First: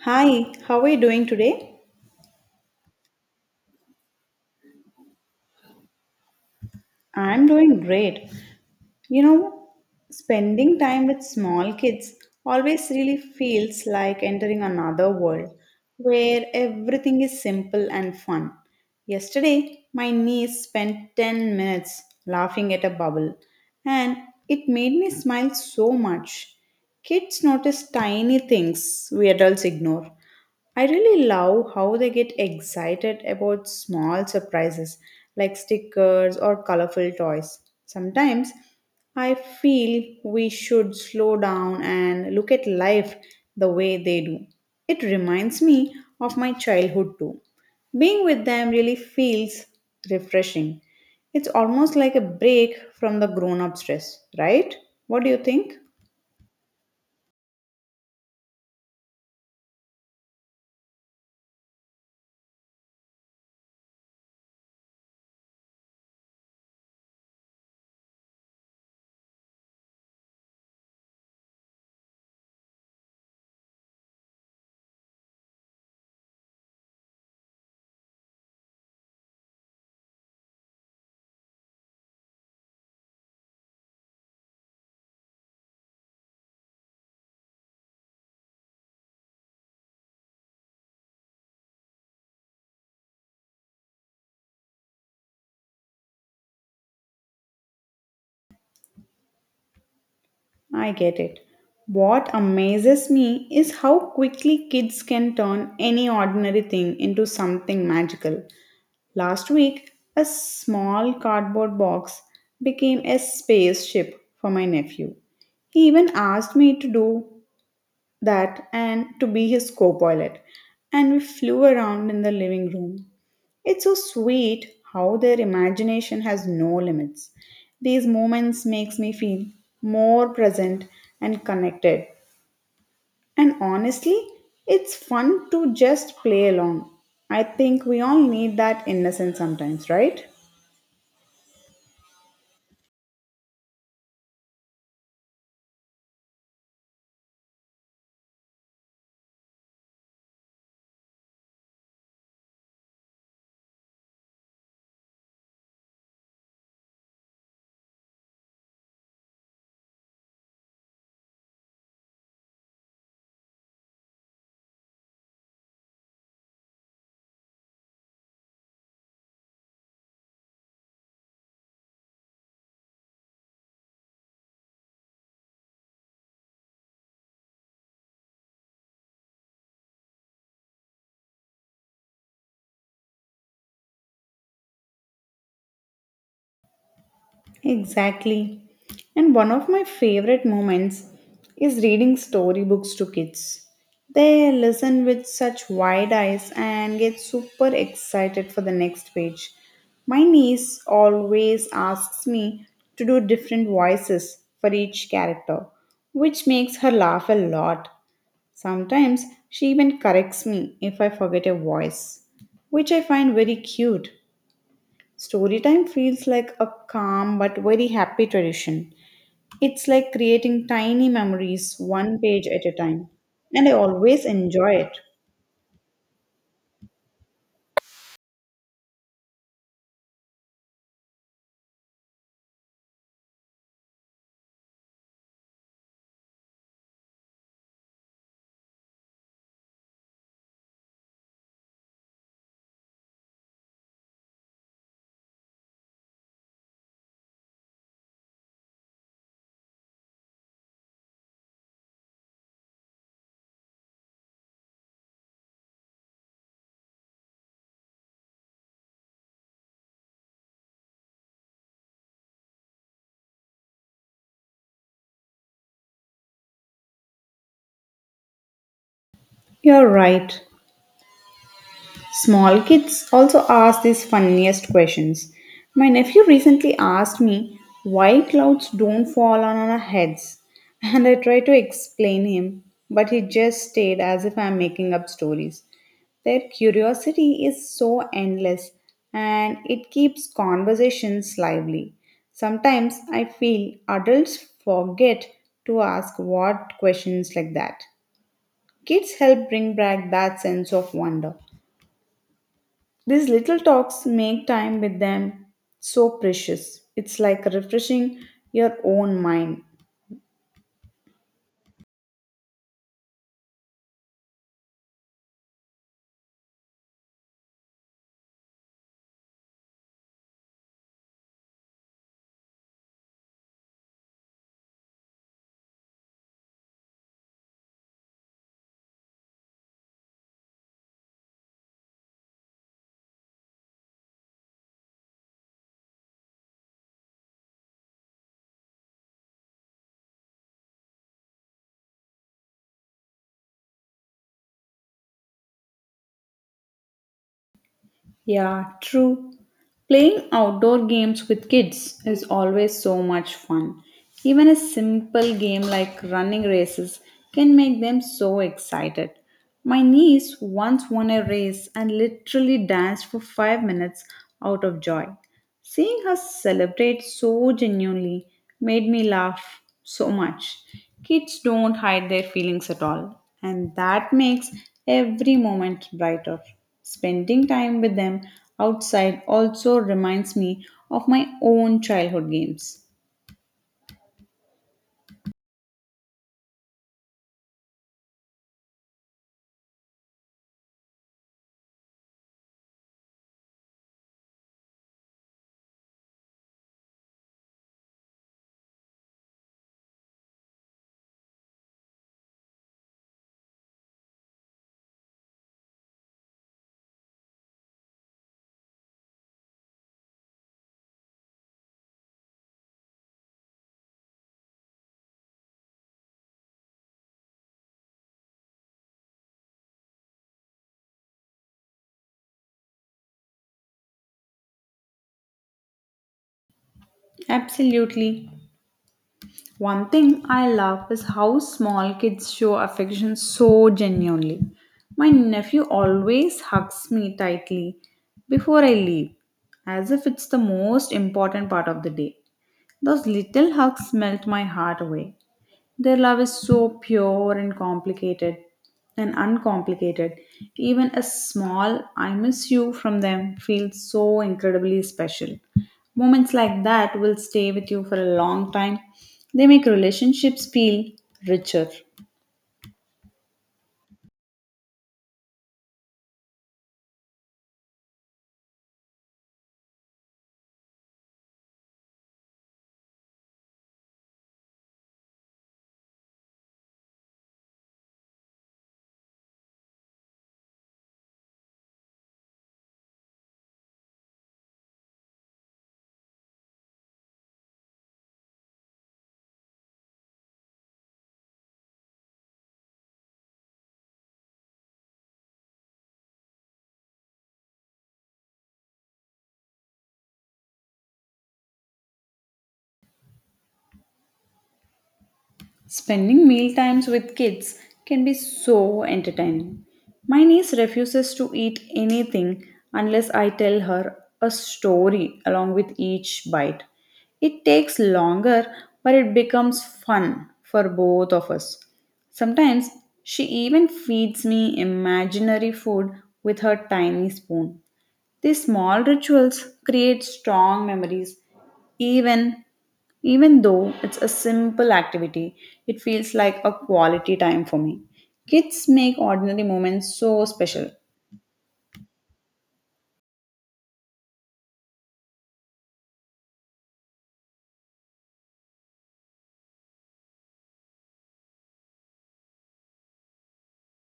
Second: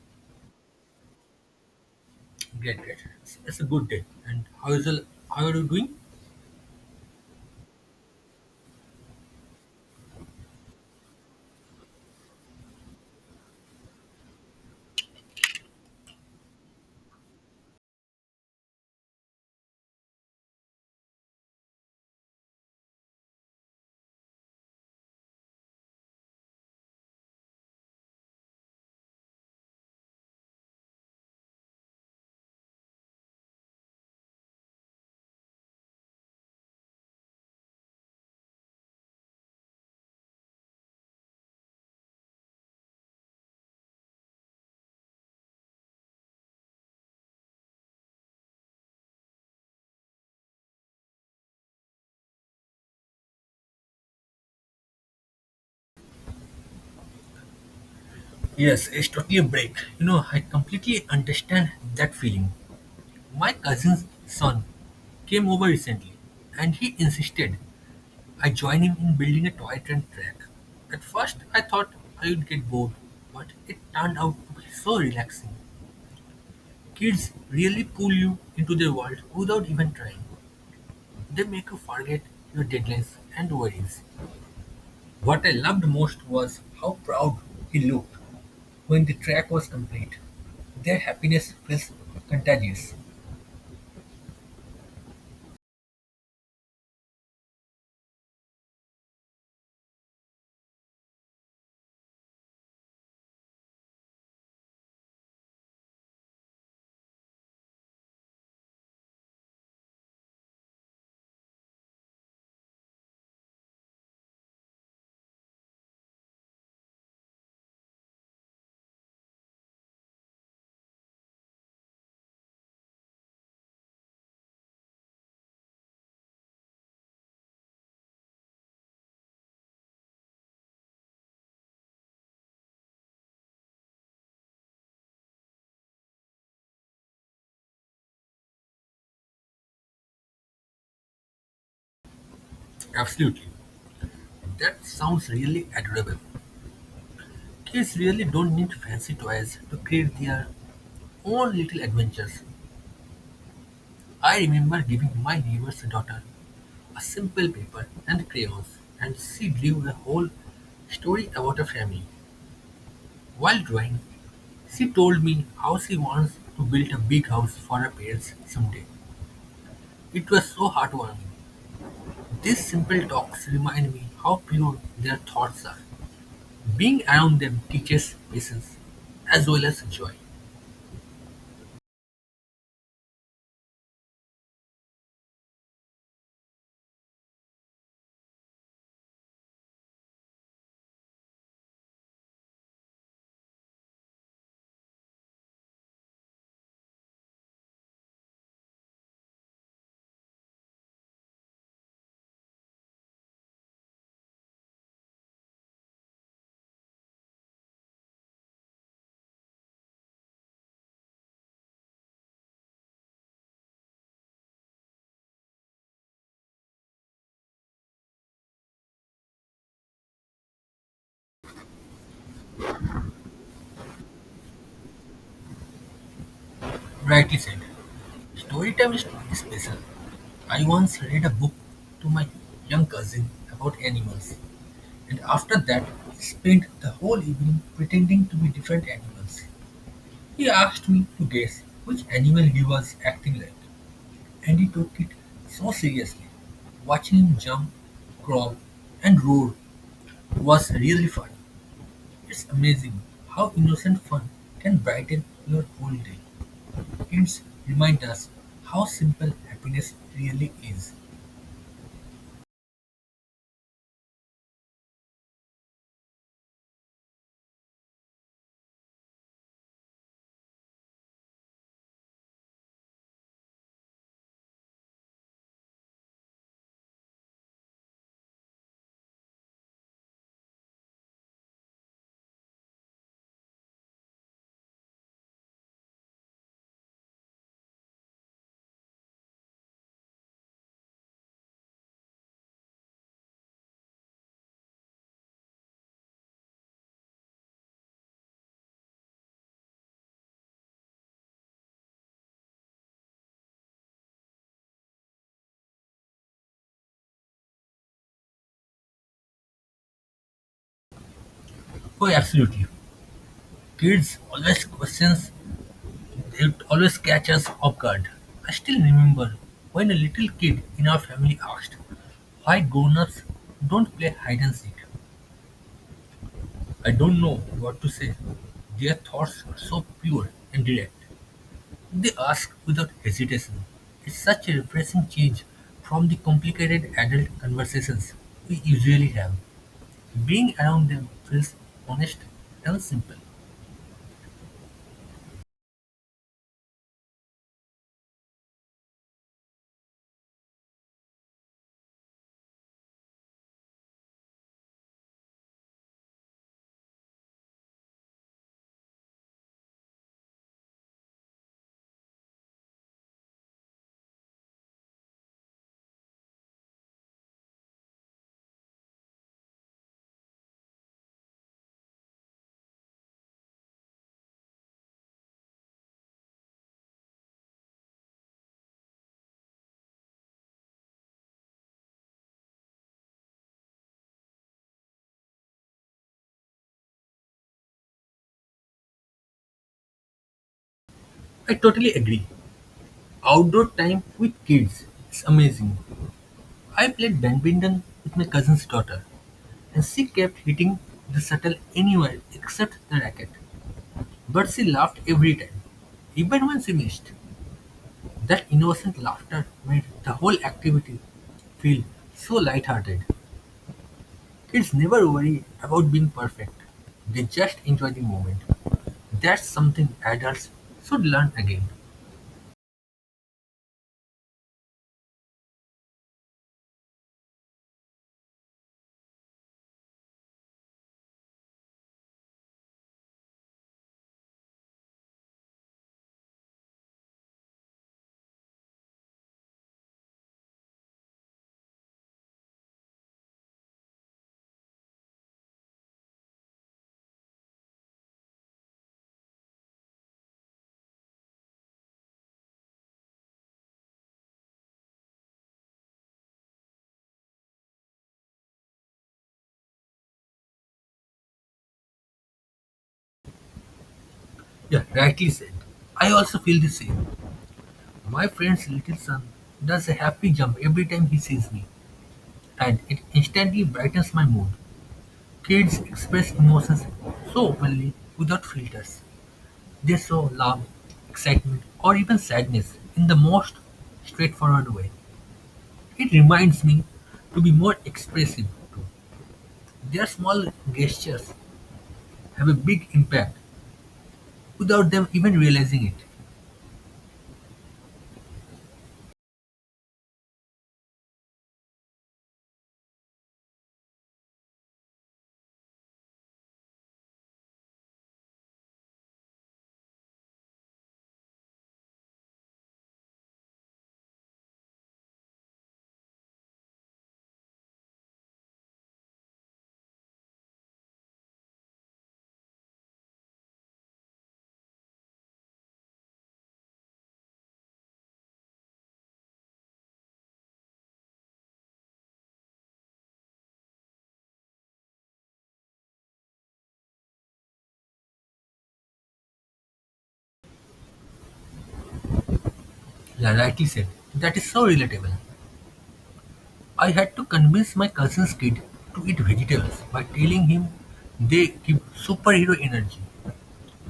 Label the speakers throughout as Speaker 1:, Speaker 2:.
Speaker 1: Hi, how are you doing today?
Speaker 2: Great, great. It's a good day. And how are you doing?
Speaker 1: I'm doing great. You know, spending time with small kids always really feels like entering another world where everything is simple and fun. Yesterday, my niece spent 10 minutes laughing at a bubble, and it made me smile so much. Kids notice tiny things we adults ignore. I really love how they get excited about small surprises like stickers or colorful toys. Sometimes I feel we should slow down and look at life the way they do. It reminds me of my childhood too. Being with them really feels refreshing. It's almost like a break from the grown up stress, right? What do you think?
Speaker 2: Yes, it's totally a break. You know, I completely understand that feeling. My cousin's son came over recently, and he insisted I join him in building a toy train track. At first, I thought I would get bored, but it turned out to be so relaxing. Kids really pull you into their world without even trying. They make you forget your deadlines and worries. What I loved most was how proud he looked when the track was complete. Their happiness was contagious.
Speaker 1: I get it. What amazes me is how quickly kids can turn any ordinary thing into something magical. Last week, a small cardboard box became a spaceship for my nephew. He even asked me to do that and to be his co pilot, and we flew around in the living room. It's so sweet how their imagination has no limits. These moments makes me feel more present and connected. And honestly, it's fun to just play along. I think we all need that innocence sometimes, right?
Speaker 2: Absolutely. That sounds really adorable. Kids really don't need fancy toys to create their own little adventures. I remember giving my neighbor's daughter a simple paper and crayons, and she drew a whole story about her family. While drawing, she told me how she wants to build a big house for her parents someday. It was so heartwarming. These simple talks remind me how pure their thoughts are. Being around them teaches patience as well as joy.
Speaker 1: Exactly. And one of my favorite moments is reading storybooks to kids. They listen with such wide eyes and get super excited for the next page. My niece always asks me to do different voices for each character, which makes her laugh a lot. Sometimes she even corrects me if I forget a voice, which I find very cute. Storytime feels like a calm but very happy tradition. It's like creating tiny memories one page at a time, and I always enjoy it.
Speaker 2: Rightly said. Story time is special. I once read a book to my young cousin about animals, and after that, spent the whole evening pretending to be different animals. He asked me to guess which animal he was acting like, and he took it so seriously. Watching him jump, crawl, and roar was really fun. It's amazing how innocent fun can brighten your whole day. Kids remind us how simple happiness really is.
Speaker 1: You're right. Small kids also ask these funniest questions. My nephew recently asked me why clouds don't fall on our heads, and I tried to explain him, but he just stared as if I'm making up stories. Their curiosity is so endless and it keeps conversations lively. Sometimes I feel adults forget to ask what questions like that. Kids help bring back that sense of wonder. These little talks make time with them so precious. It's like refreshing your own mind.
Speaker 2: Oh, absolutely. Kids always questions, they always catch us off guard. I still remember when a little kid in our family asked why grown-ups don't play hide and seek. I don't know what to say. Their thoughts are so pure and direct. They ask without hesitation. It's such a refreshing change from the complicated adult conversations we usually have. Being around them feels honest and simple.
Speaker 1: Yeah, true. Playing outdoor games with kids is always so much fun. Even a simple game like running races can make them so excited. My niece once won a race and literally danced for 5 minutes out of joy. Seeing her celebrate so genuinely made me laugh so much. Kids don't hide their feelings at all, and that makes every moment brighter. Spending time with them outside also reminds me of my own childhood games.
Speaker 2: I totally agree. Outdoor time with kids is amazing. I played badminton with my cousin's daughter, and she kept hitting the shuttle anywhere except the racket. But she laughed every time, even when she missed. That innocent laughter made the whole activity feel so lighthearted. Kids never worry about being perfect. They just enjoy the moment. That's something adults should learn again.
Speaker 1: Absolutely. One thing I love is how small kids show affection so genuinely. My nephew always hugs me tightly before I leave, as if it's the most important part of the day. Those little hugs melt my heart away. Their love is so pure and complicated and uncomplicated. Even a small I miss you from them feels so incredibly special. Moments like that will stay with you for a long time. They make relationships feel richer.
Speaker 2: Yeah, rightly said. I also feel the same. My friend's little son does a happy jump every time he sees me, and it instantly brightens my mood. Kids express emotions so openly without filters. They show love, excitement, or even sadness in the most straightforward way. It reminds me to be more expressive too. Their small gestures have a big impact without them even realizing it.
Speaker 1: Spending meal times with kids can be so entertaining. My niece refuses to eat anything unless I tell her a story along with each bite. It takes longer, but it becomes fun for both of us. Sometimes she even feeds me imaginary food with her tiny spoon. These small rituals create strong memories even even though it's a simple activity, it feels like a quality time for me. Kids make ordinary moments so special.
Speaker 2: Yeah, rightly said. That is so relatable. I had to convince my cousin's kid to eat vegetables by telling him they give superhero energy.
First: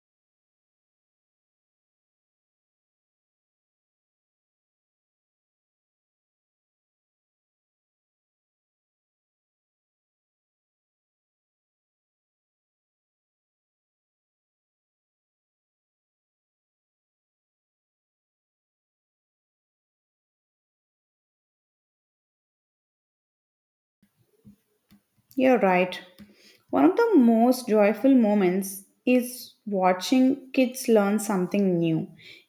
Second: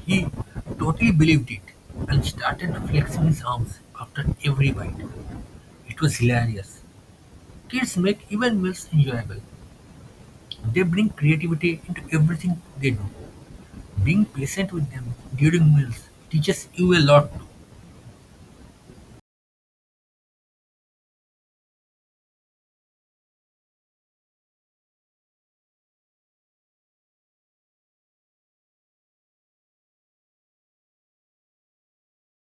Speaker 2: He totally believed it and started flexing his arms after every bite. It was hilarious. Kids make even meals enjoyable. They bring creativity into everything they do. Being patient with them during meals teaches you a lot.
Speaker 1: You're right. One of the most joyful moments is watching kids learn something new.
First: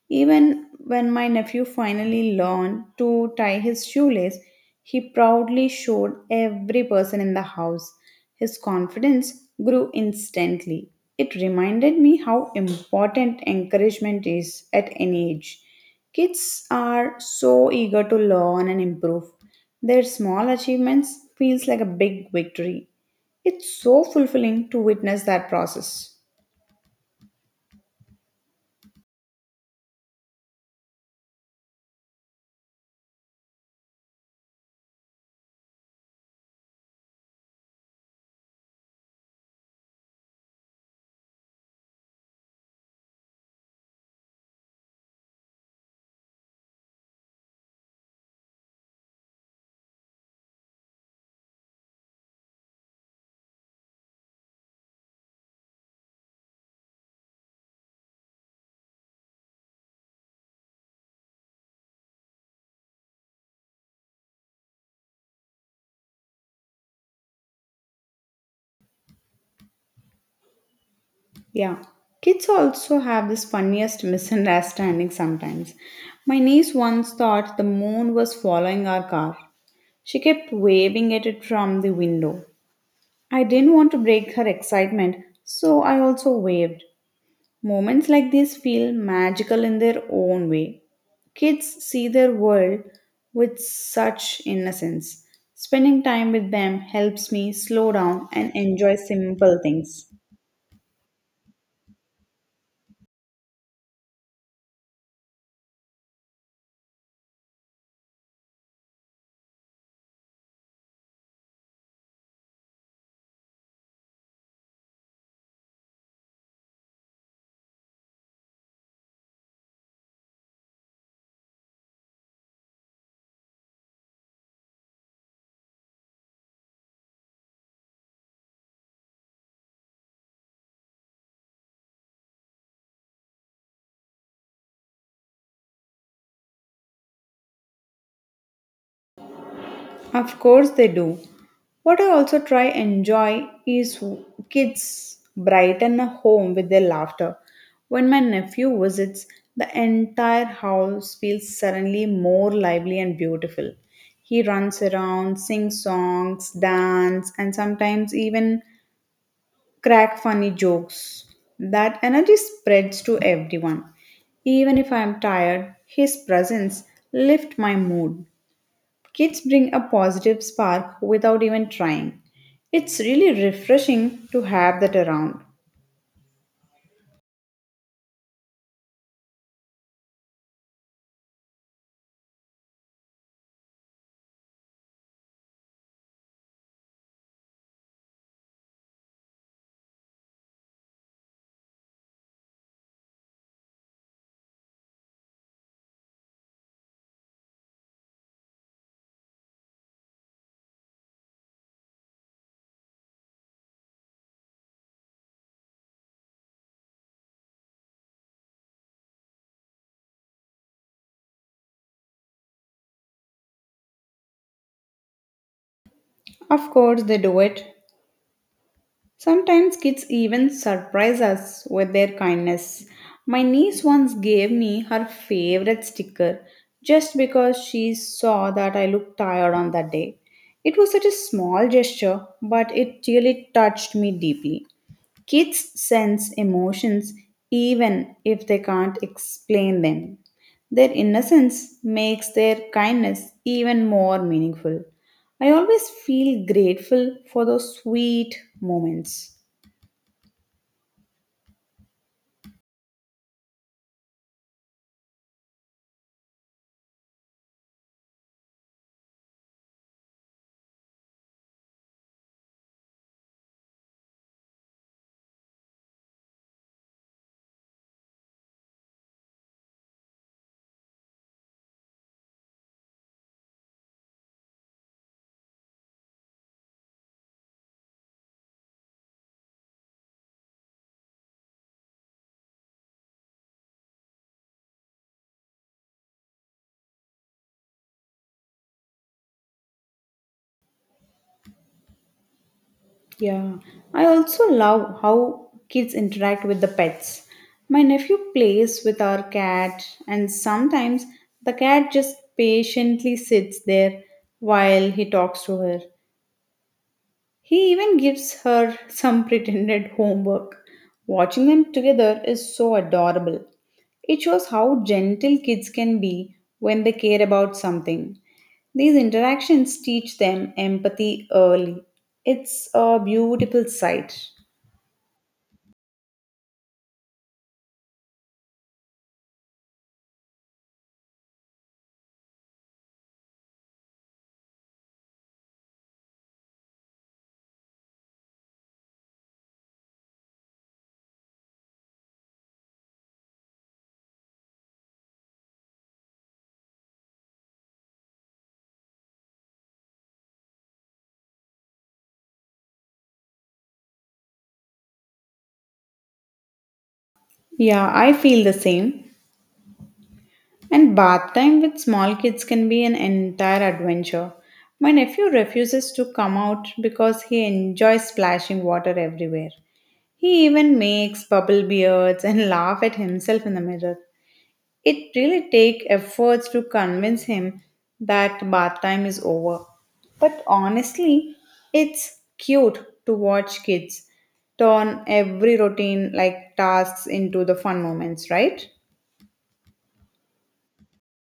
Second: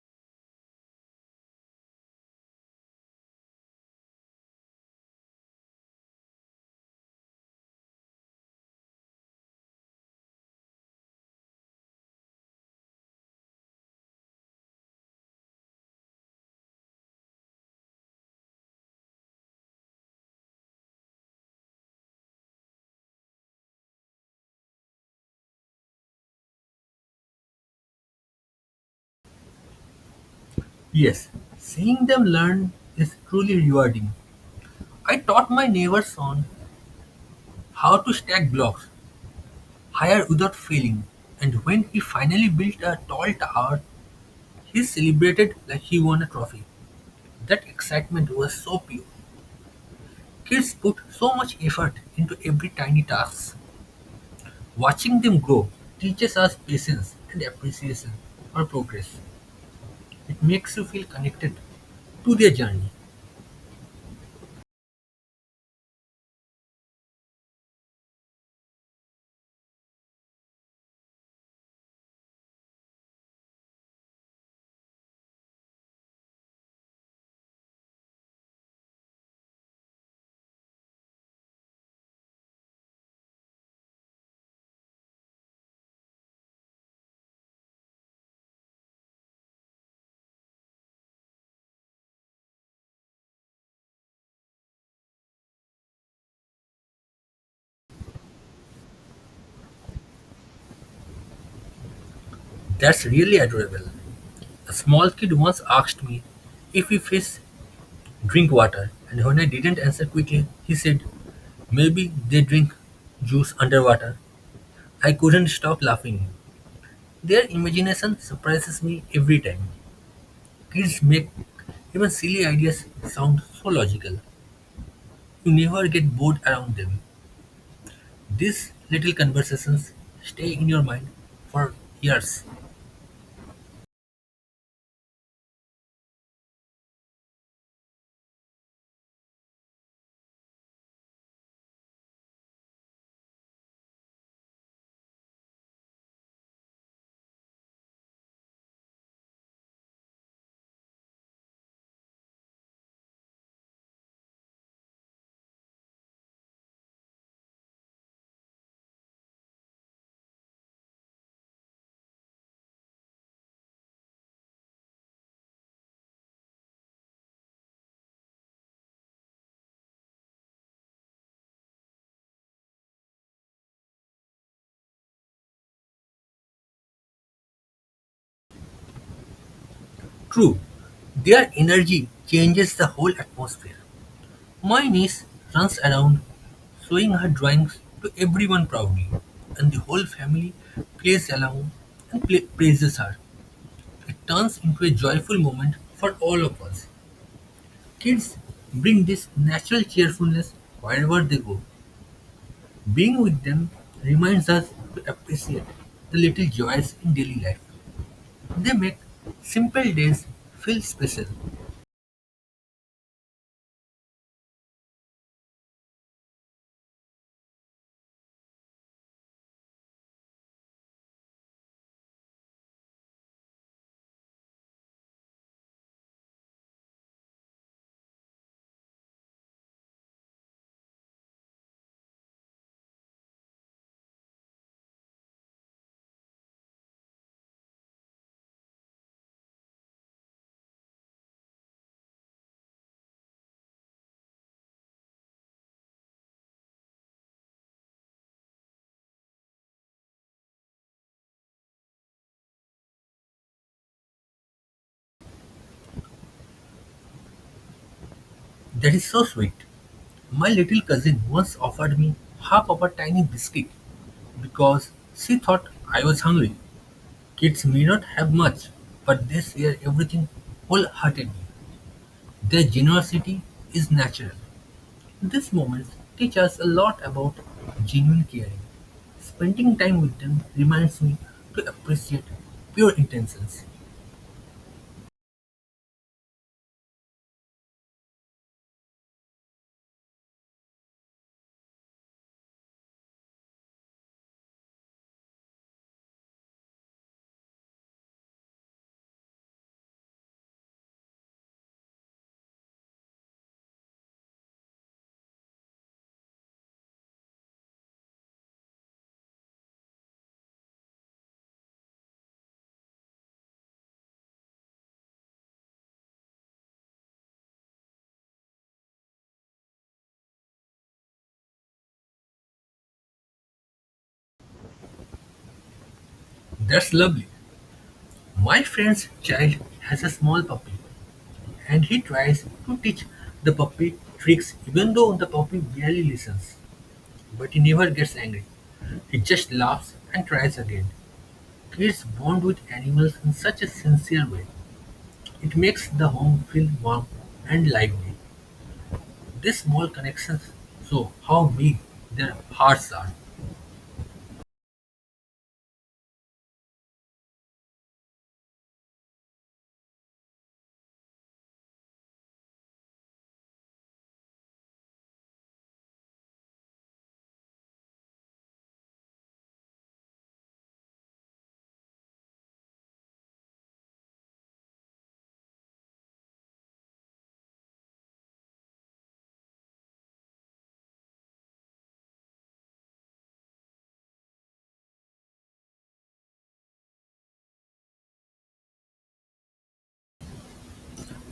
Speaker 1: Even when my nephew finally learned to tie his shoelace, he proudly showed every person in the house. His confidence grew instantly. It reminded me how important encouragement is at any age. Kids are so eager to learn and improve. Their small achievements feels like a big victory. It's so fulfilling to witness that process.
Speaker 2: Yes, seeing them learn is truly rewarding. I taught my neighbor son how to stack blocks higher without failing, and when he finally built a tall tower, he celebrated like he won a trophy. That excitement was so pure. Kids put so much effort into every tiny task. Watching them grow teaches us patience and appreciation for progress. It makes you feel connected to their journey.
Speaker 1: Yeah. Kids also have this funniest misunderstanding sometimes. My niece once thought the moon was following our car. She kept waving at it from the window. I didn't want to break her excitement, so I also waved. Moments like these feel magical in their own way. Kids see their world with such innocence. Spending time with them helps me slow down and enjoy simple things.
Speaker 2: That's really adorable. A small kid once asked me if we fish drink water, and when I didn't answer quickly, he said, "Maybe they drink juice underwater." I couldn't stop laughing. Their imagination surprises me every time. Kids make even silly ideas sound so logical. You never get bored around them. These little conversations stay in your mind for years.
Speaker 1: Of course they do. What I also try enjoy is kids brighten a home with their laughter. When my nephew visits, the entire house feels suddenly more lively and beautiful. He runs around, sings songs, dance, and sometimes even crack funny jokes. That energy spreads to everyone. Even if I am tired, his presence lifts my mood. Kids bring a positive spark without even trying. It's really refreshing to have that around.
Speaker 2: True, their energy changes the whole atmosphere. My niece runs around showing her drawings to everyone proudly, and the whole family plays along and pla praises her. It turns into a joyful moment for all of us. Kids bring this natural cheerfulness wherever they go. Being with them reminds us to appreciate the little joys in daily life. They make simple days feel special.
Speaker 1: Of course, they do it. Sometimes kids even surprise us with their kindness. My niece once gave me her favorite sticker just because she saw that I looked tired on that day. It was such a small gesture, but it really touched me deeply. Kids sense emotions even if they can't explain them. Their innocence makes their kindness even more meaningful. I always feel grateful for those sweet moments.
Speaker 2: That is so sweet. My little cousin once offered me half of a tiny biscuit because she thought I was hungry. Kids may not have much, but they share everything wholeheartedly. Their generosity is natural. These moments teach us a lot about genuine caring. Spending time with them reminds me to appreciate pure intentions.
Speaker 1: Yeah, I also love how kids interact with the pets. My nephew plays with our cat, and sometimes the cat just patiently sits there while he talks to her. He even gives her some pretended homework. Watching them together is so adorable. It shows how gentle kids can be when they care about something. These interactions teach them empathy early. It's a beautiful sight.
Speaker 2: That's lovely. My friend's child has a small puppy, and he tries to teach the puppy tricks even though the puppy barely listens. But he never gets angry. He just laughs and tries again. Kids bond with animals in such a sincere way. It makes the home feel warm and lively. These small connections show how big their hearts are.
Speaker 1: Yeah, I feel the same. And bath time with small kids can be an entire adventure. My nephew refuses to come out because he enjoys splashing water everywhere. He even makes bubble beards and laugh at himself in the mirror. It really takes efforts to convince him that bath time is over. But honestly, it's cute to watch kids turn every routine like tasks into the fun moments, right?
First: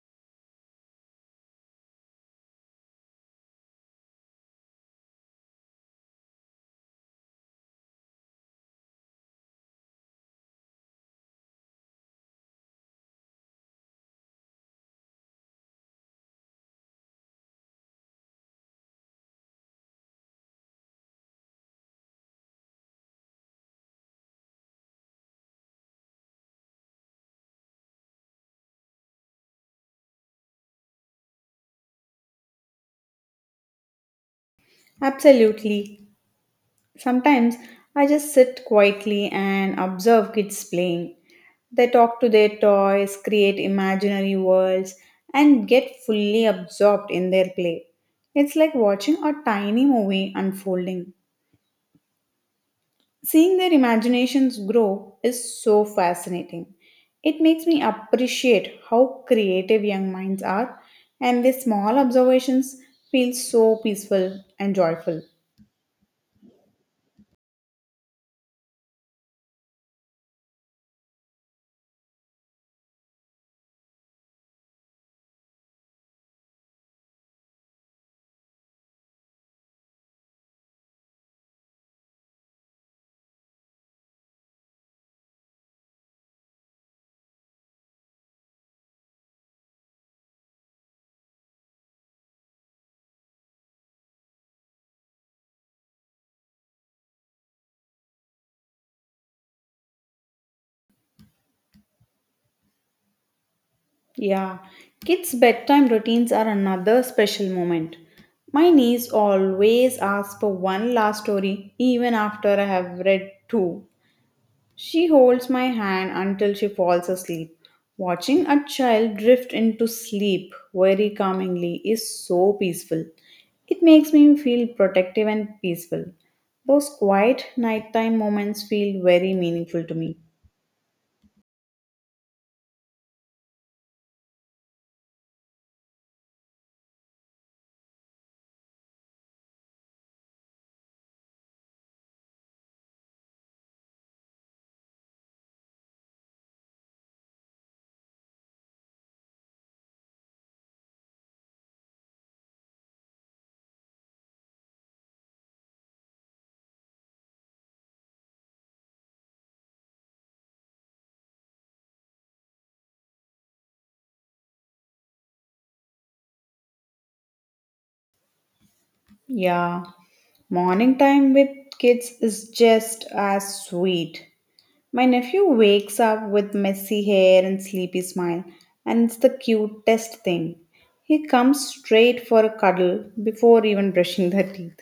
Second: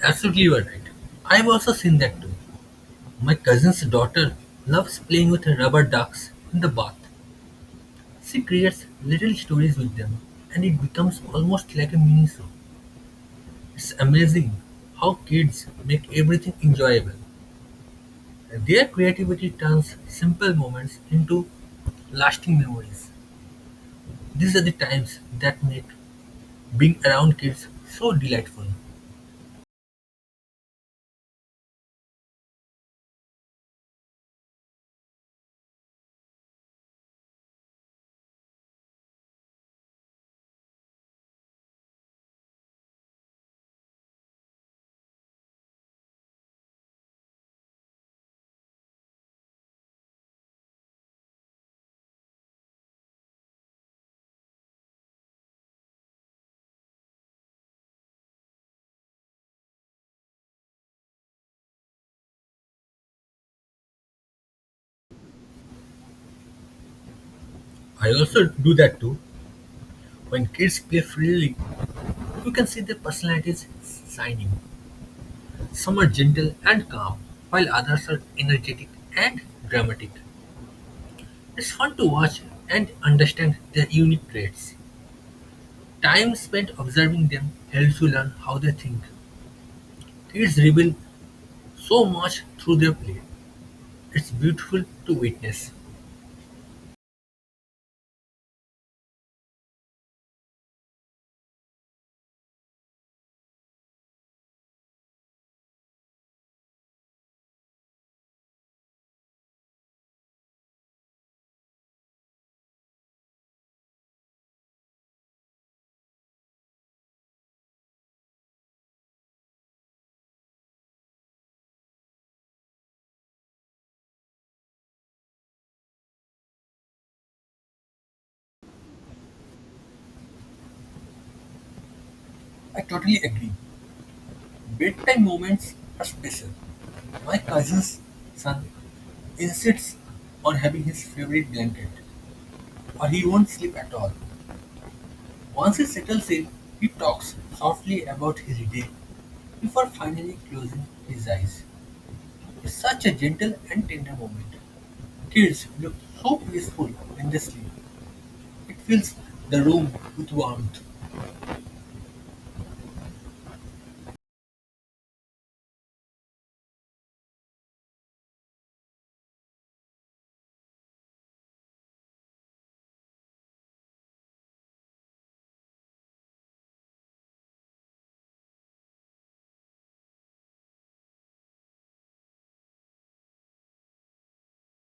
Speaker 2: Absolutely, you are right. I've also seen that too. My cousin's daughter loves playing with her rubber ducks in the bath. She creates little stories with them, and it becomes almost like a mini-show. It's amazing how kids make everything enjoyable. Their creativity turns simple moments into lasting memories. These are the times that make being around kids so delightful.
Speaker 1: Absolutely. Sometimes I just sit quietly and observe kids playing. They talk to their toys, create imaginary worlds, and get fully absorbed in their play. It's like watching a tiny movie unfolding. Seeing their imaginations grow is so fascinating. It makes me appreciate how creative young minds are, and their small observations feel so peaceful and joyful.
Speaker 2: I also do that too. When kids play freely, you can see their personalities shining. Some are gentle and calm, while others are energetic and dramatic. It's fun to watch and understand their unique traits. Time spent observing them helps you learn how they think. Kids reveal so much through their play. It's beautiful to witness.
Speaker 1: Yeah, kids' bedtime routines are another special moment. My niece always asks for one last story even after I have read two. She holds my hand until she falls asleep. Watching a child drift into sleep very calmingly is so peaceful. It makes me feel protective and peaceful. Those quiet nighttime moments feel very meaningful to me.
Speaker 2: I totally agree. Bedtime moments are special. My cousin's son insists on having his favorite blanket, or he won't sleep at all. Once he settles in, he talks softly about his day before finally closing his eyes. Is Such a gentle and tender moment. Kids look so peaceful when they sleep. It fills the room with warmth.
Speaker 1: Yeah. Morning time with kids is just as sweet. My nephew wakes up with messy hair and sleepy smile, and it's the cutest thing. He comes straight for a cuddle before even brushing their teeth.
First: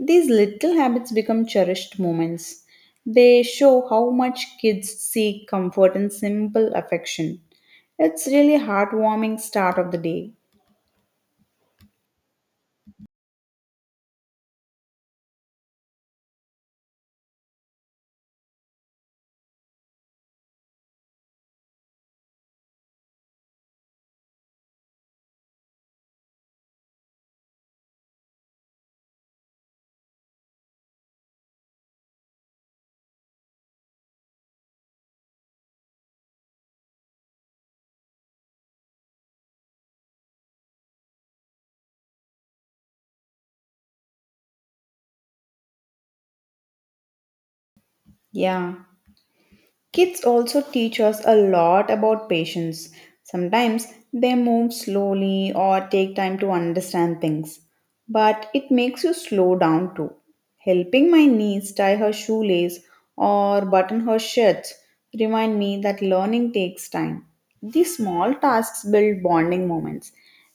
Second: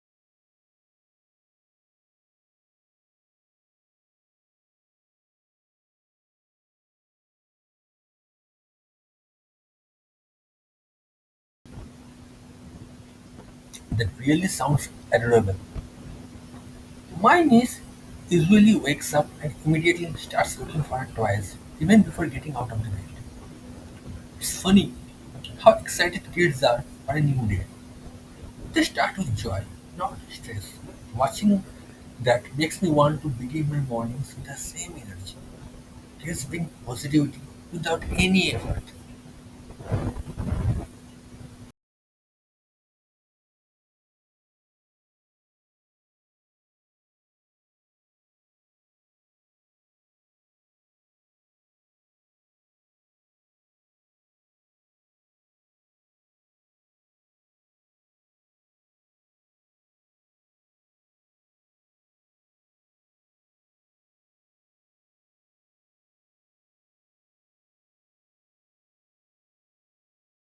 Speaker 1: These little habits become cherished moments. They show how much kids seek comfort and simple affection. It's really heartwarming start of the day.
Speaker 2: That really sounds adorable. My niece usually wakes up and immediately starts looking for her toys, even before getting out of the bed. It's funny how excited kids are for a new day. They start with joy, not stress. Watching that makes me want to begin my mornings with the same energy. Kids bring positivity without any effort.
Speaker 1: Yeah. Kids also teach us a lot about patience. Sometimes they move slowly or take time to understand things, but it makes you slow down too. Helping my niece tie her shoelace or button her shirt remind me that learning takes time. These small tasks build bonding moments.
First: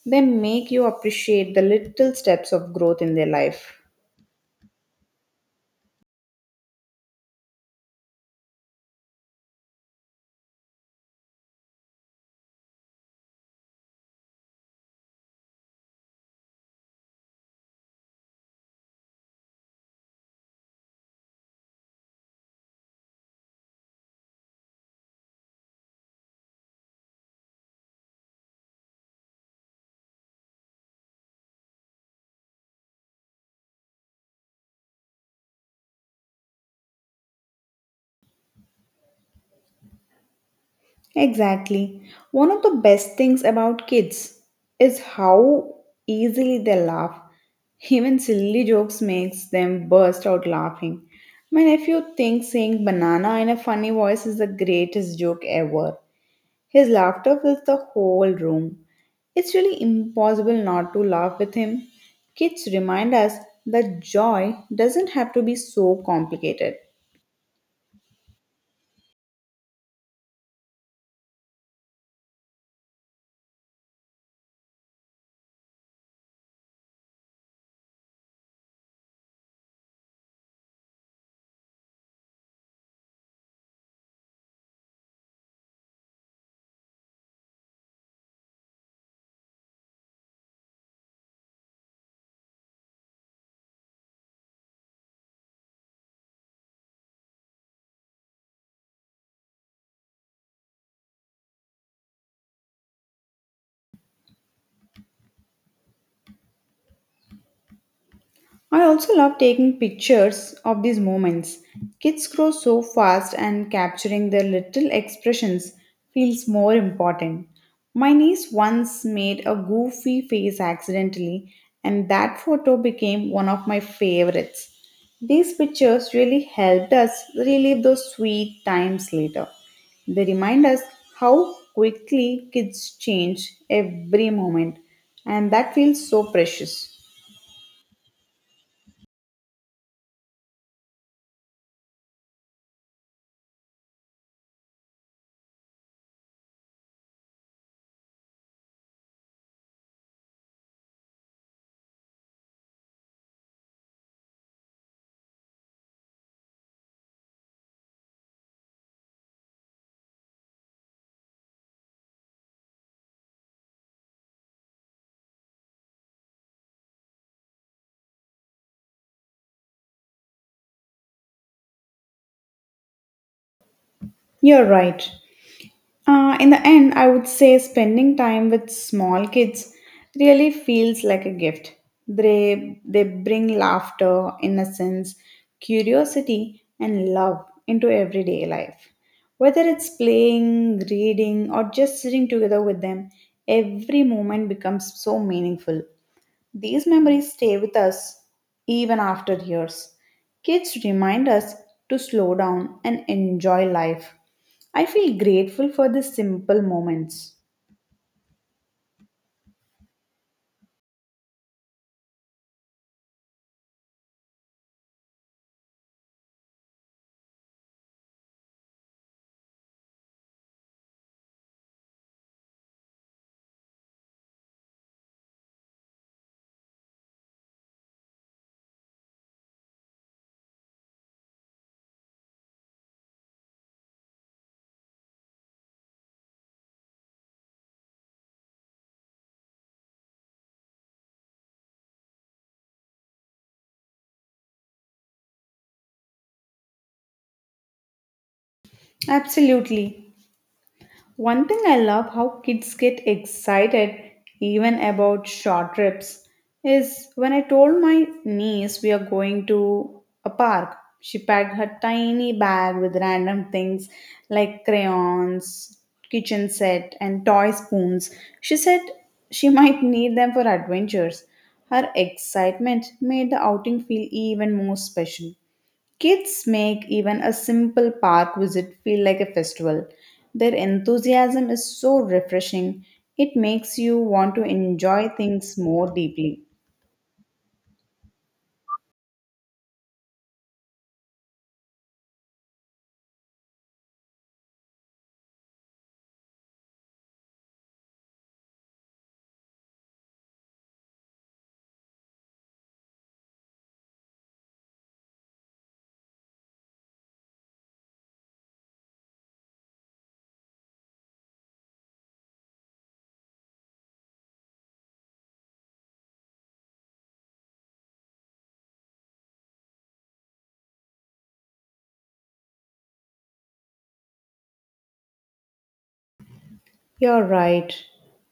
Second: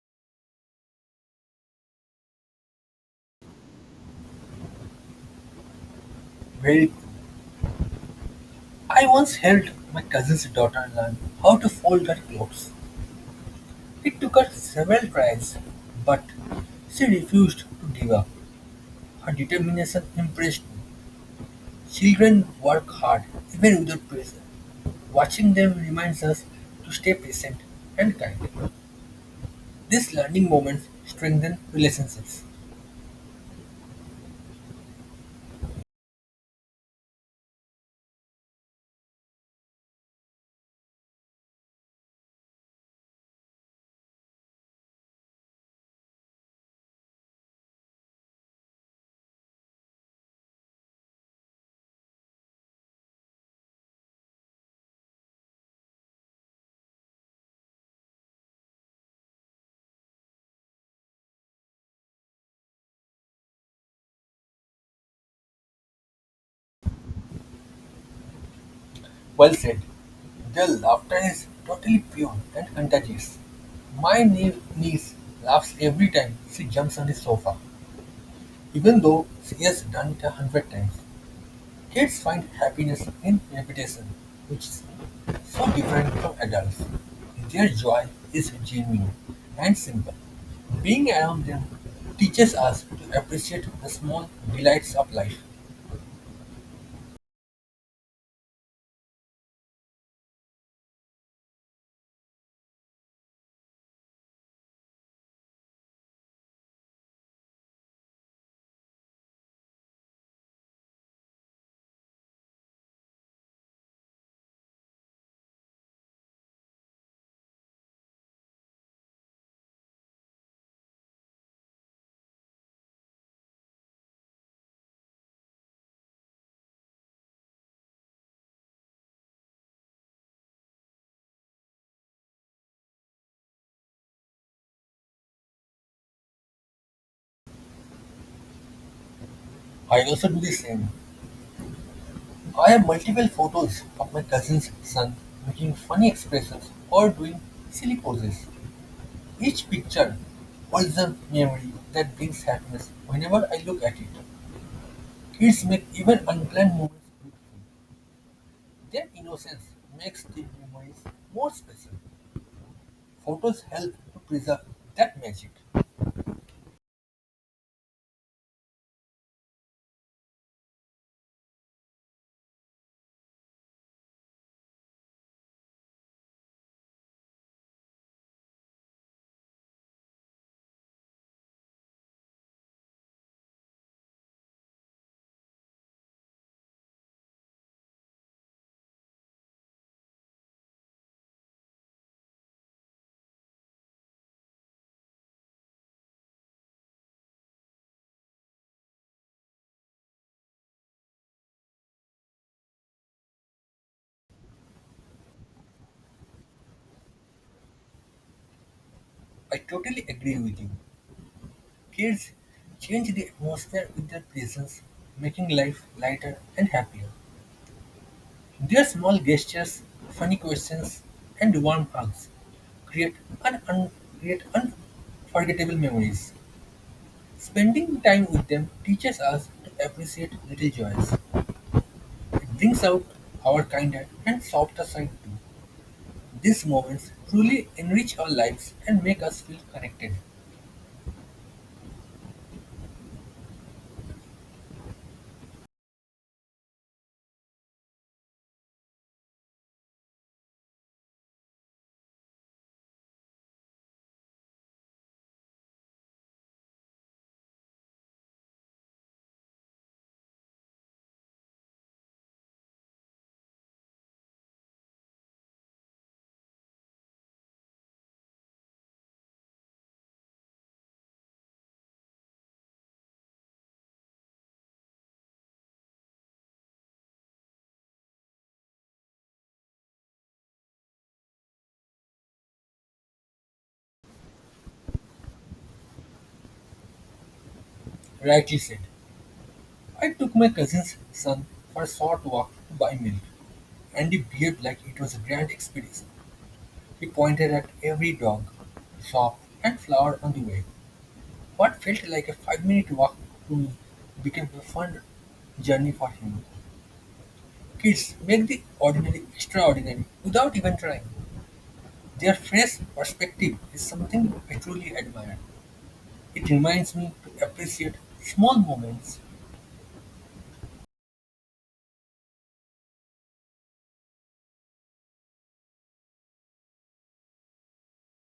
Speaker 1: They make you appreciate the little steps of growth in their life.
Speaker 2: Well, I once helped my cousin's daughter learn how to fold her clothes. It took her several tries, but she refused to give up. Her determination impressed me. Children work hard, even under pressure. Watching them reminds us to stay patient and kind. These learning moments strengthen relationships.
Speaker 1: Exactly. One of the best things about kids is how easily they laugh. Even silly jokes makes them burst out laughing. My nephew thinks saying banana in a funny voice is the greatest joke ever. His laughter fills the whole room. It's really impossible not to laugh with him. Kids remind us that joy doesn't have to be so complicated.
Speaker 2: Well said. Their laughter is totally pure and contagious. My niece laughs every time she jumps on the sofa. Even though she has done it a hundred times, kids find happiness in repetition, which is so different from adults. Their joy is genuine and simple. Being around them teaches us to appreciate the small delights of life.
Speaker 1: I also love taking pictures of these moments. Kids grow so fast, and capturing their little expressions feels more important. My niece once made a goofy face accidentally, and that photo became one of my favorites. These pictures really helped us relive those sweet times later. They remind us how quickly kids change every moment, and that feels so precious.
Speaker 2: I also do the same. I have multiple photos of my cousin's son making funny expressions or doing silly poses. Each picture holds a memory that brings happiness whenever I look at it. Kids make even unplanned moments with their innocence makes the memories more special. Photos help to preserve that magic.
Speaker 1: You're right. In the end, I would say spending time with small kids really feels like a gift. They bring laughter, innocence, curiosity, and love into everyday life. Whether it's playing, reading, or just sitting together with them, every moment becomes so meaningful. These memories stay with us even after years. Kids remind us to slow down and enjoy life. I feel grateful for the simple moments.
Speaker 2: I totally agree with you. Kids change the atmosphere with their presence, making life lighter and happier. Their small gestures, funny questions, and warm hugs create un- un- create unforgettable memories. Spending time with them teaches us to appreciate little joys. It brings out our kinder and softer side too. These moments truly enrich our lives and make us feel connected.
Speaker 1: Absolutely. One thing I love how kids get excited even about short trips is when I told my niece we are going to a park. She packed her tiny bag with random things like crayons, kitchen set, and toy spoons. She said she might need them for adventures. Her excitement made the outing feel even more special. Kids make even a simple park visit feel like a festival. Their enthusiasm is so refreshing, it makes you want to enjoy things more deeply.
Speaker 2: Rightly said. I took my cousin's son for a short walk to buy milk, and he behaved like it was a grand expedition. He pointed at every dog, shop, and flower on the way. What felt like a 5-minute walk to me became a fun journey for him. Kids make the ordinary extraordinary without even trying. Their fresh perspective is something I truly admire. It reminds me to appreciate small moments.
Speaker 1: You're right.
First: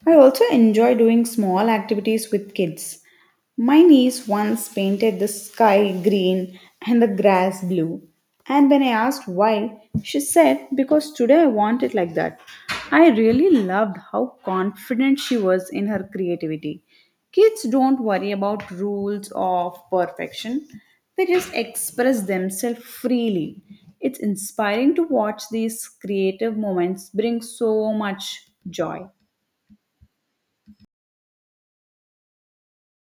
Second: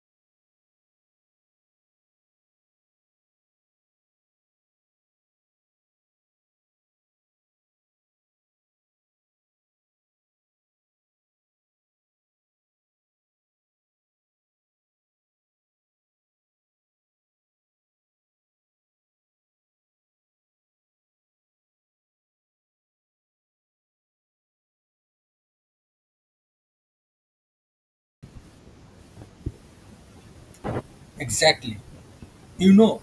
Speaker 1: I also enjoy doing small activities with kids. My niece once painted the sky green and the grass blue. And when I asked why, she said, because today I want it like that. I really loved how confident she was in her creativity. Kids don't worry about rules of perfection, they just express themselves freely. It's inspiring to watch these creative moments bring so much joy.
Speaker 2: Exactly. You know,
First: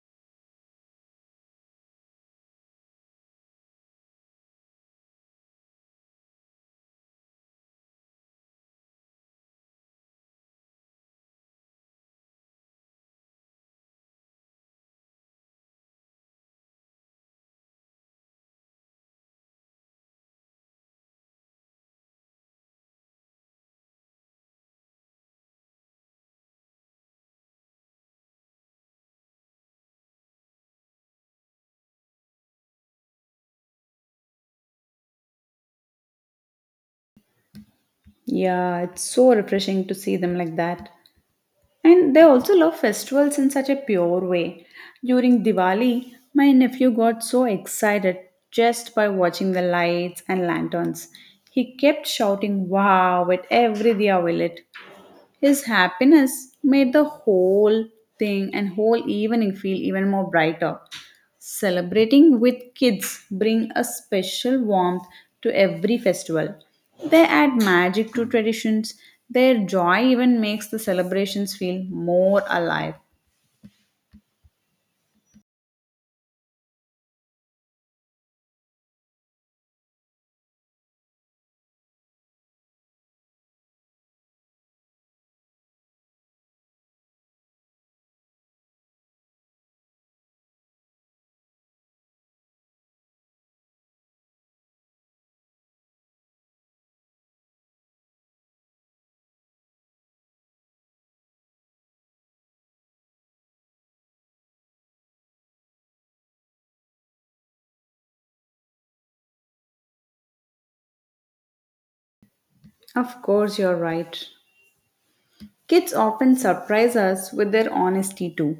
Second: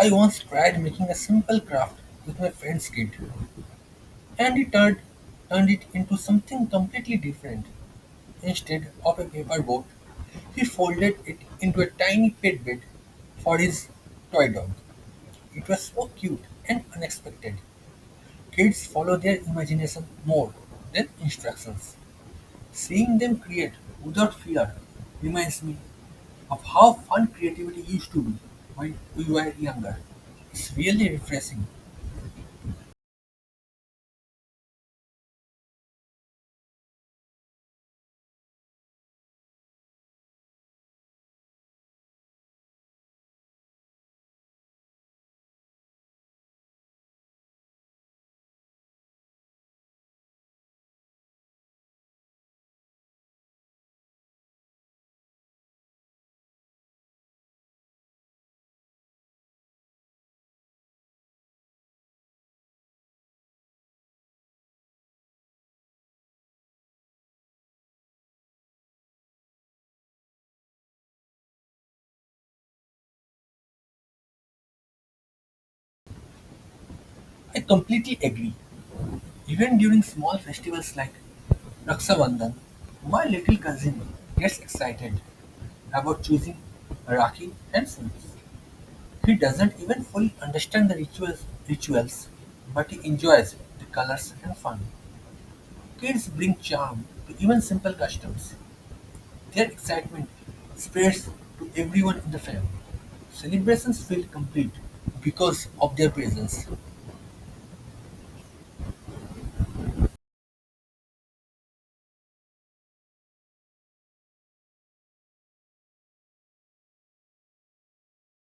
Speaker 2: I once tried making a simple craft with my friend's kid, and turned it into something completely different. Instead of a paper boat, he folded it into a tiny pet bed for his toy dog. It was so cute and unexpected. Kids follow their imagination more than instructions. Seeing them create without fear reminds me of how fun creativity used to be when we were younger. It's really refreshing.
Speaker 1: Yeah, it's so refreshing to see them like that. And they also love festivals in such a pure way. During Diwali, my nephew got so excited just by watching the lights and lanterns. He kept shouting wow at every Diya we lit. His happiness made the whole thing and whole evening feel even more brighter. Celebrating with kids bring a special warmth to every festival. They add magic to traditions. Their joy even makes the celebrations feel more alive.
Speaker 2: I completely agree. Even during small festivals like Raksha Bandhan, my little cousin gets excited about choosing Rakhi and sweets. He doesn't even fully understand rituals, but he enjoys the colors and fun. Kids bring charm to even simple customs. Their excitement spreads to everyone in the family. Celebrations feel complete because of their presence.
Speaker 1: Of course, you're right. Kids often surprise us with their honesty too.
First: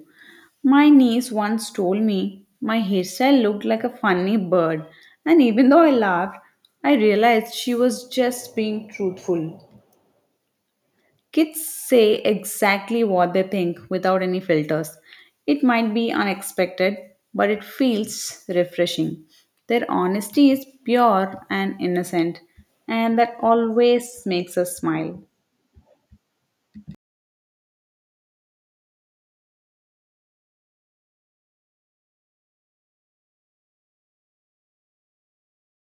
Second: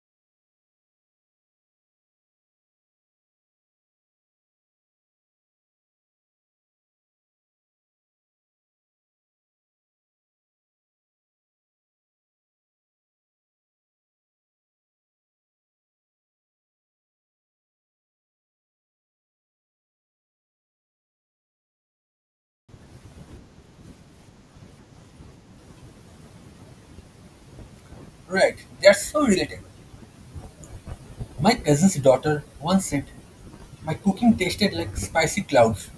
Speaker 1: My niece once told me my hairstyle looked like a funny bird, and even though I laughed, I realized she was just being truthful. Kids say exactly what they think without any filters. It might be unexpected, but it feels refreshing. Their honesty is pure and innocent, and that always makes us smile.
Speaker 2: Right, that's so relatable. My cousin's daughter once said, "My cooking tasted like spicy clouds,"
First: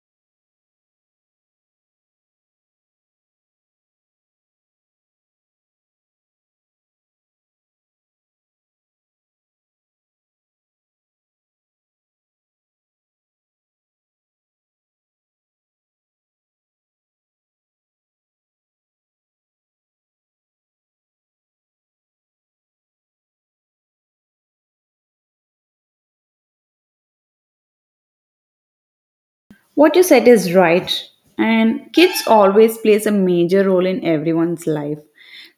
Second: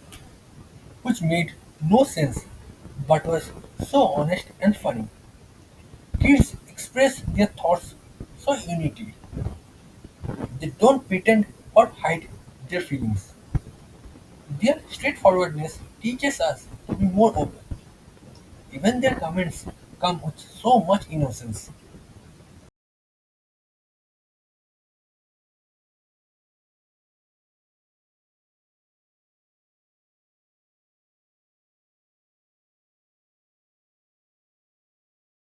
Speaker 2: which made no sense but was so honest and funny. Kids express their thoughts so uniquely. They don't pretend or hide their feelings. Their straightforwardness teaches us to be more open. Even their comments come with so much innocence.
Speaker 1: What you said is right, and kids always plays a major role in everyone's life.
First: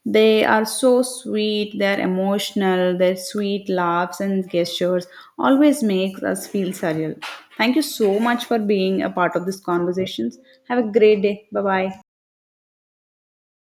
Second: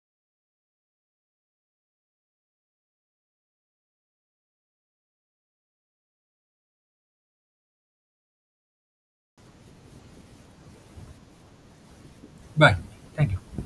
Speaker 1: They are so sweet, they're emotional, their sweet laughs and gestures always makes us feel surreal. Thank you so much for being a part of this conversations. Have a great day. Bye bye.
Speaker 2: Bye. Thank you.